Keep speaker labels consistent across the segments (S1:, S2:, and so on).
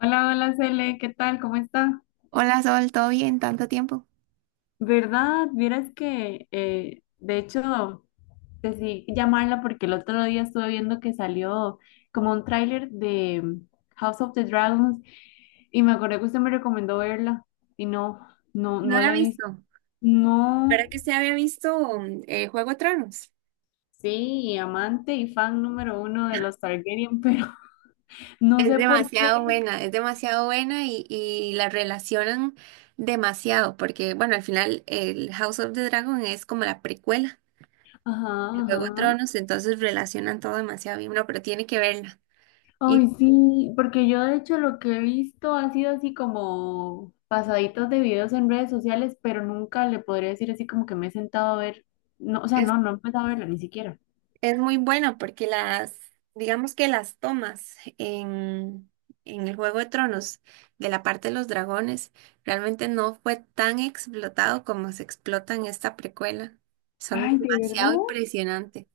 S1: Hola, hola, Cele, ¿qué tal? ¿Cómo está?
S2: Hola Sol, ¿todo bien? ¿Tanto tiempo?
S1: ¿Verdad? Vieras que, de hecho, decidí llamarla porque el otro día estuve viendo que salió como un tráiler de House of the Dragons y me acordé que usted me recomendó verla y no, no,
S2: No
S1: no
S2: la he
S1: la he visto.
S2: visto. ¿Verdad
S1: No,
S2: que usted había visto Juego de Tronos?
S1: sí, amante y fan número uno de los Targaryen, pero no sé por qué.
S2: Es demasiado buena y la relacionan demasiado, porque bueno, al final el House of the Dragon es como la precuela
S1: Ajá,
S2: de Juego de
S1: ajá.
S2: Tronos, entonces relacionan todo demasiado bien, no, pero tiene que verla.
S1: Ay,
S2: Y
S1: sí, porque yo de hecho lo que he visto ha sido así como pasaditos de videos en redes sociales, pero nunca le podría decir así como que me he sentado a ver, no, o sea,
S2: es
S1: no, no he empezado a verla ni siquiera.
S2: Es muy bueno porque digamos que las tomas en el Juego de Tronos de la parte de los dragones realmente no fue tan explotado como se explota en esta precuela. Son
S1: Ay, ¿de verdad?
S2: demasiado impresionantes.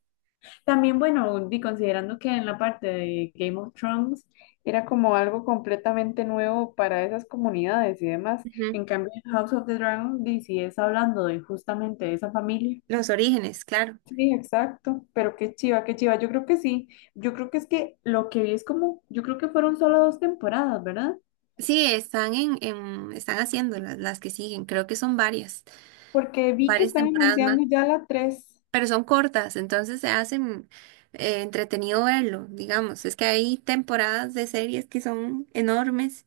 S1: También, bueno, considerando que en la parte de Game of Thrones, era como algo completamente nuevo para esas comunidades y demás.
S2: Ujú.
S1: En cambio en House of the Dragon, di, si es hablando de justamente de esa familia.
S2: Los orígenes, claro.
S1: Sí, exacto, pero qué chiva, yo creo que sí, yo creo que es que lo que vi es como, yo creo que fueron solo dos temporadas, ¿verdad?
S2: Sí, están están haciendo las que siguen. Creo que son
S1: Porque vi que
S2: varias
S1: están
S2: temporadas más,
S1: anunciando ya la tres,
S2: pero son cortas, entonces se hacen entretenido verlo, digamos. Es que hay temporadas de series que son enormes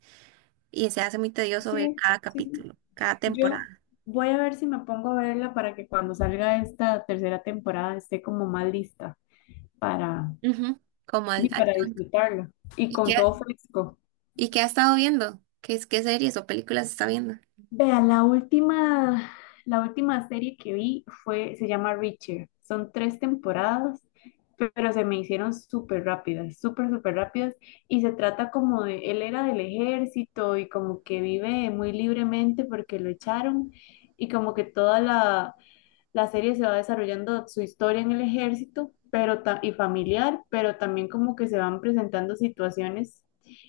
S2: y se hace muy tedioso ver
S1: sí,
S2: cada
S1: sí.
S2: capítulo, cada
S1: Yo
S2: temporada.
S1: voy a ver si me pongo a verla para que cuando salga esta tercera temporada esté como más lista para,
S2: Ujú. Como
S1: y
S2: al
S1: para
S2: tanto.
S1: disfrutarla y
S2: ¿Y qué,
S1: con todo fresco.
S2: y qué ha estado viendo? ¿Qué, qué series o películas está viendo?
S1: Vea la última serie que vi fue, se llama Reacher. Son tres temporadas, pero se me hicieron súper rápidas, súper, súper rápidas. Y se trata como de, él era del ejército y como que vive muy libremente porque lo echaron y como que toda la serie se va desarrollando su historia en el ejército, pero y familiar, pero también como que se van presentando situaciones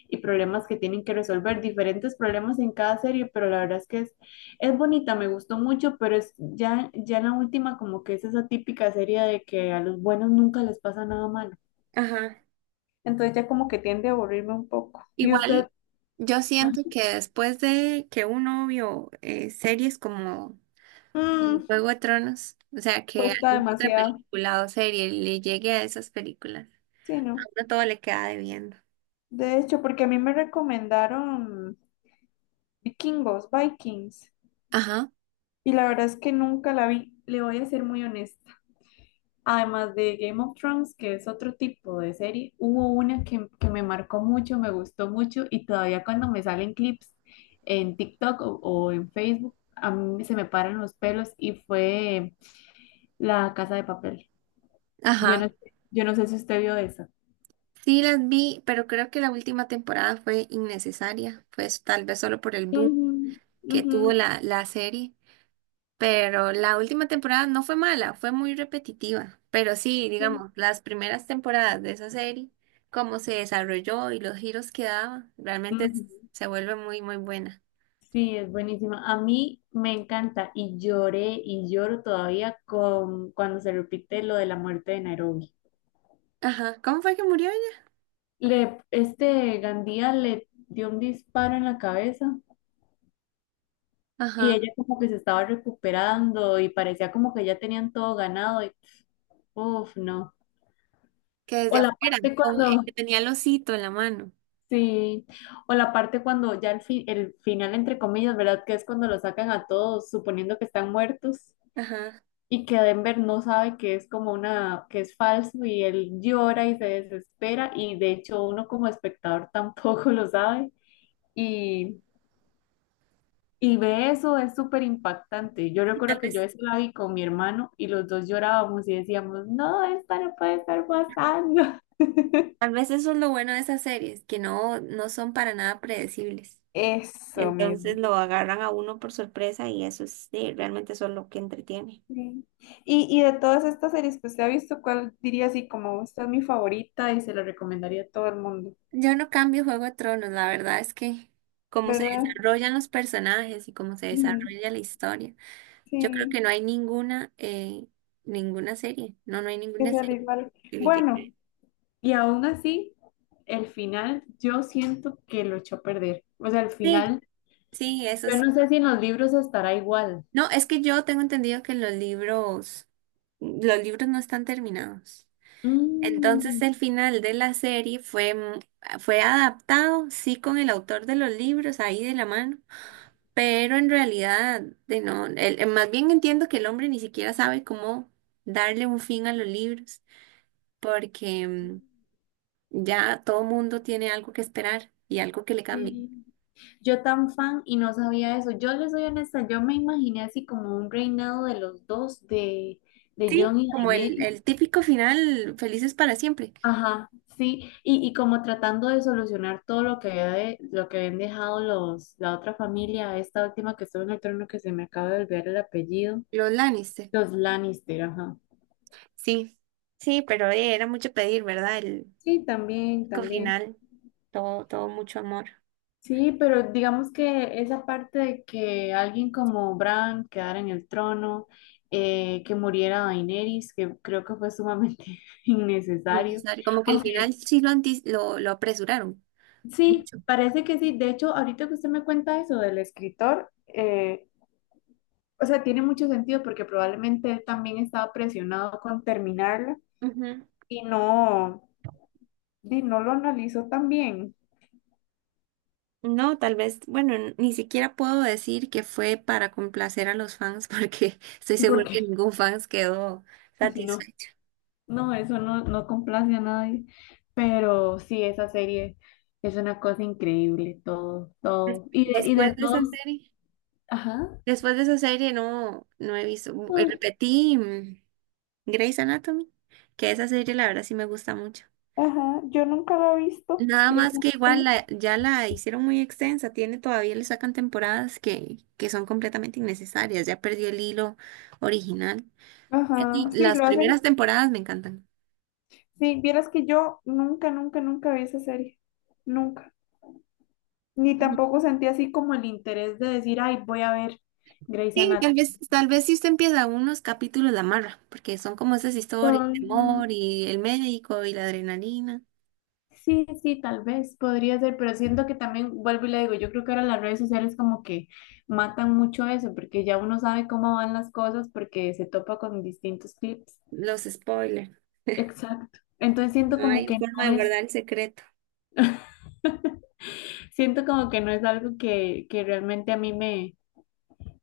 S1: y problemas que tienen que resolver, diferentes problemas en cada serie, pero la verdad es que es bonita, me gustó mucho, pero es ya, ya en la última como que es esa típica serie de que a los buenos nunca les pasa nada malo.
S2: Ajá.
S1: Entonces ya como que tiende a aburrirme un poco. ¿Y usted?
S2: Igual, yo siento que después de que uno vio series como
S1: Mm,
S2: Juego de Tronos, o sea, que
S1: Cuesta
S2: alguna otra
S1: demasiado.
S2: película o serie le llegue a esas películas, a
S1: Sí, ¿no?
S2: uno todo le queda debiendo.
S1: De hecho, porque a mí me recomendaron Vikingos, Vikings.
S2: Ajá,
S1: Y la verdad es que nunca la vi, le voy a ser muy honesta. Además de Game of Thrones, que es otro tipo de serie, hubo una que me marcó mucho, me gustó mucho y todavía cuando me salen clips en TikTok o en Facebook, a mí se me paran los pelos y fue La Casa de Papel. Yo no,
S2: ajá.
S1: yo no sé si usted vio esa.
S2: Sí las vi, pero creo que la última temporada fue innecesaria, pues tal vez solo por el boom
S1: Ujú,
S2: que tuvo la serie, pero la última temporada no fue mala, fue muy repetitiva, pero sí,
S1: sí,
S2: digamos, las primeras temporadas de esa serie, cómo se desarrolló y los giros que daba, realmente
S1: ujú.
S2: se vuelve muy, muy buena.
S1: Sí, es buenísima. A mí me encanta y lloré y lloro todavía con cuando se repite lo de la muerte de Nairobi.
S2: Ajá, ¿cómo fue que murió ella?
S1: Le, este Gandía le dio un disparo en la cabeza y
S2: Ajá,
S1: ella como que se estaba recuperando y parecía como que ya tenían todo ganado y uff, no.
S2: que
S1: O
S2: desde
S1: la
S2: afuera,
S1: parte cuando,
S2: que tenía el osito en la mano.
S1: sí, o la parte cuando ya el final entre comillas, ¿verdad? Que es cuando lo sacan a todos suponiendo que están muertos.
S2: Ajá,
S1: Y que Denver no sabe que es como una, que es falso y él llora y se desespera y de hecho uno como espectador tampoco lo sabe y, y ve eso, es súper impactante. Yo
S2: y
S1: recuerdo que yo eso la vi con mi hermano y los dos llorábamos y decíamos, no, esta no puede estar pasando.
S2: tal vez eso es lo bueno de esas series, que no, no son para nada predecibles.
S1: Eso
S2: Entonces
S1: mismo.
S2: lo agarran a uno por sorpresa y eso es, sí, realmente eso es lo que entretiene.
S1: Sí. Y de todas estas series que usted ha visto, ¿cuál diría así como esta es mi favorita y se la recomendaría a todo el mundo?
S2: Yo no cambio Juego de Tronos, la verdad es que cómo se
S1: ¿Verdad?
S2: desarrollan los personajes y cómo se
S1: Ujú.
S2: desarrolla la historia. Yo creo
S1: Sí.
S2: que no hay ninguna serie. No, no hay
S1: Es
S2: ninguna
S1: el
S2: serie
S1: igual.
S2: que le
S1: Bueno,
S2: llegue.
S1: y aún así, el final yo siento que lo echó a perder. O sea, el
S2: Sí,
S1: final,
S2: sí, eso
S1: yo
S2: sí.
S1: no sé si en los libros estará igual.
S2: No, es que yo tengo entendido que los libros no están terminados. Entonces
S1: Mm,
S2: el final de la serie fue, fue adaptado, sí, con el autor de los libros ahí de la mano. Pero en realidad, de no, más bien entiendo que el hombre ni siquiera sabe cómo darle un fin a los libros, porque ya todo mundo tiene algo que esperar y algo que le cambie.
S1: sí. Yo tan fan y no sabía eso. Yo les soy honesta, yo me imaginé así como un reinado de los dos, de
S2: Sí,
S1: John y
S2: como
S1: Daenerys.
S2: el típico final, felices para siempre,
S1: Ajá, sí, y como tratando de solucionar todo lo que habían dejado los, la otra familia, esta última que estuvo en el trono que se me acaba de olvidar el apellido.
S2: los Lannister.
S1: Los Lannister, ajá.
S2: Sí, sí, pero era mucho pedir, ¿verdad? El
S1: Sí, también,
S2: típico
S1: también.
S2: final, todo, todo mucho amor
S1: Sí, pero digamos que esa parte de que alguien como Bran quedara en el trono, que muriera Daenerys, que creo que fue sumamente innecesario.
S2: necesario. Como que el final
S1: Aunque
S2: sí lo, lo apresuraron.
S1: sí,
S2: Mucho.
S1: parece que sí. De hecho, ahorita que usted me cuenta eso del escritor, o sea, tiene mucho sentido porque probablemente él también estaba presionado con terminarla y no, y no lo analizó tan bien,
S2: No, tal vez, bueno, ni siquiera puedo decir que fue para complacer a los fans porque estoy seguro
S1: porque
S2: que ningún fans quedó
S1: no.
S2: satisfecho.
S1: No, eso no, no complace a nadie, pero sí, esa serie es una cosa increíble, todo, todo. Y de, y
S2: Después
S1: de
S2: de esa
S1: todos,
S2: serie,
S1: ajá,
S2: después de esa serie no, no he visto,
S1: ah,
S2: repetí Grey's Anatomy, que esa serie la verdad sí me gusta mucho.
S1: ajá, yo nunca lo he visto.
S2: Nada
S1: creo
S2: más
S1: que-
S2: que igual
S1: sí.
S2: ya la hicieron muy extensa, tiene todavía le sacan temporadas que son completamente innecesarias, ya perdió el hilo original. Sí,
S1: Ajá, sí,
S2: las
S1: lo hacen.
S2: primeras temporadas me encantan.
S1: Sí, vieras que yo nunca, nunca, nunca vi esa serie. Nunca. Ni tampoco sentí así como el interés de decir, ay, voy a ver Grey's
S2: Sí,
S1: Anatomy.
S2: tal vez si usted empieza unos capítulos la amarra, porque son como esas historias, el
S1: No.
S2: amor y el médico y la adrenalina,
S1: Sí, sí, tal vez podría ser, pero siento que también, vuelvo y le digo, yo creo que ahora las redes sociales como que matan mucho eso, porque ya uno sabe cómo van las cosas porque se topa con distintos clips.
S2: los spoilers.
S1: Exacto. Entonces siento
S2: No
S1: como
S2: hay
S1: que
S2: forma
S1: no
S2: de
S1: es,
S2: guardar el secreto.
S1: siento como que no es algo que realmente a mí me,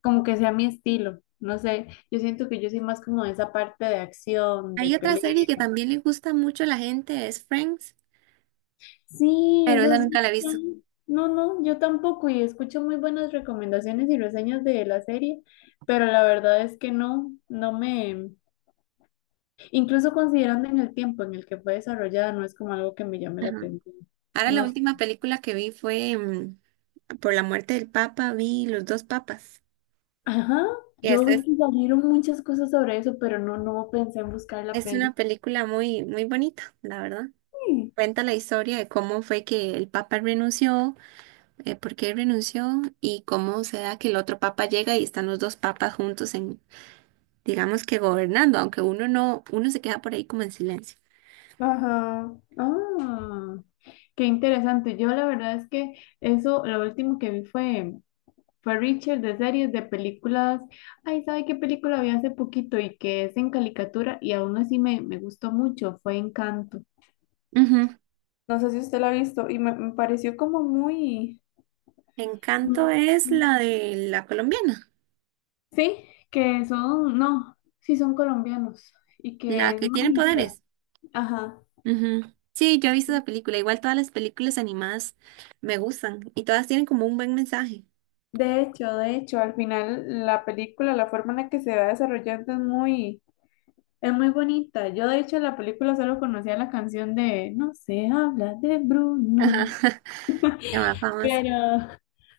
S1: como que sea mi estilo. No sé, yo siento que yo soy más como de esa parte de acción, de
S2: Hay otra
S1: pelea.
S2: serie que también le gusta mucho a la gente, es Friends,
S1: Sí,
S2: pero
S1: eso
S2: esa nunca
S1: sí.
S2: la he visto.
S1: No, no, yo tampoco y escucho muy buenas recomendaciones y reseñas de la serie, pero la verdad es que no, no me, incluso considerando en el tiempo en el que fue desarrollada, no es como algo que me llame la
S2: Ajá.
S1: atención.
S2: Ahora la
S1: No, sé.
S2: última película que vi fue, por la muerte del Papa, vi Los dos Papas.
S1: Ajá,
S2: Y
S1: yo
S2: esa
S1: vi que salieron muchas cosas sobre eso, pero no, no pensé en buscar la
S2: es una
S1: peli.
S2: película muy, muy bonita, la verdad.
S1: Mm,
S2: Cuenta la historia de cómo fue que el Papa renunció, por qué renunció y cómo se da que el otro papa llega y están los dos papas juntos en, digamos que gobernando, aunque uno no, uno se queda por ahí como en silencio.
S1: ajá, ah, qué interesante. Yo la verdad es que eso, lo último que vi fue Richard de series, de películas. Ay, ¿sabe qué película vi hace poquito y que es en caricatura y aún así me gustó mucho? Fue Encanto.
S2: Ujú.
S1: No sé si usted la ha visto y me pareció como muy...
S2: Encanto
S1: Mm,
S2: es la de la colombiana,
S1: sí, que son, no, sí son colombianos y
S2: la
S1: que es
S2: que tiene
S1: mágica.
S2: poderes.
S1: Ajá.
S2: Ujú. Sí, yo he visto esa película. Igual todas las películas animadas me gustan y todas tienen como un buen mensaje.
S1: De hecho, al final la película, la forma en la que se va desarrollando es muy bonita. Yo de hecho la película solo conocía la canción de No se habla de
S2: Ajá.
S1: Bruno.
S2: La más famosa.
S1: Pero,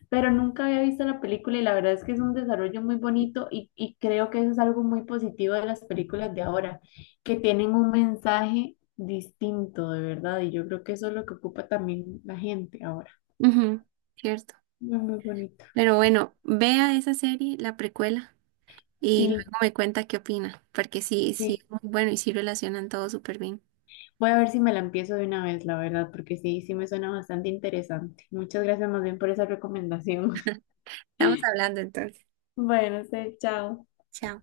S1: pero nunca había visto la película y la verdad es que es un desarrollo muy bonito y creo que eso es algo muy positivo de las películas de ahora, que tienen un mensaje distinto de verdad y yo creo que eso es lo que ocupa también la gente ahora.
S2: Ujú, cierto.
S1: Muy, muy bonito.
S2: Pero bueno, vea esa serie, la precuela, y luego
S1: Sí,
S2: me cuenta qué opina, porque sí, sí,
S1: sí.
S2: es muy bueno y sí relacionan todo súper bien.
S1: Voy a ver si me la empiezo de una vez, la verdad, porque sí, sí me suena bastante interesante. Muchas gracias más bien por esa recomendación.
S2: Estamos hablando entonces.
S1: Bueno, sí, chao.
S2: Chao.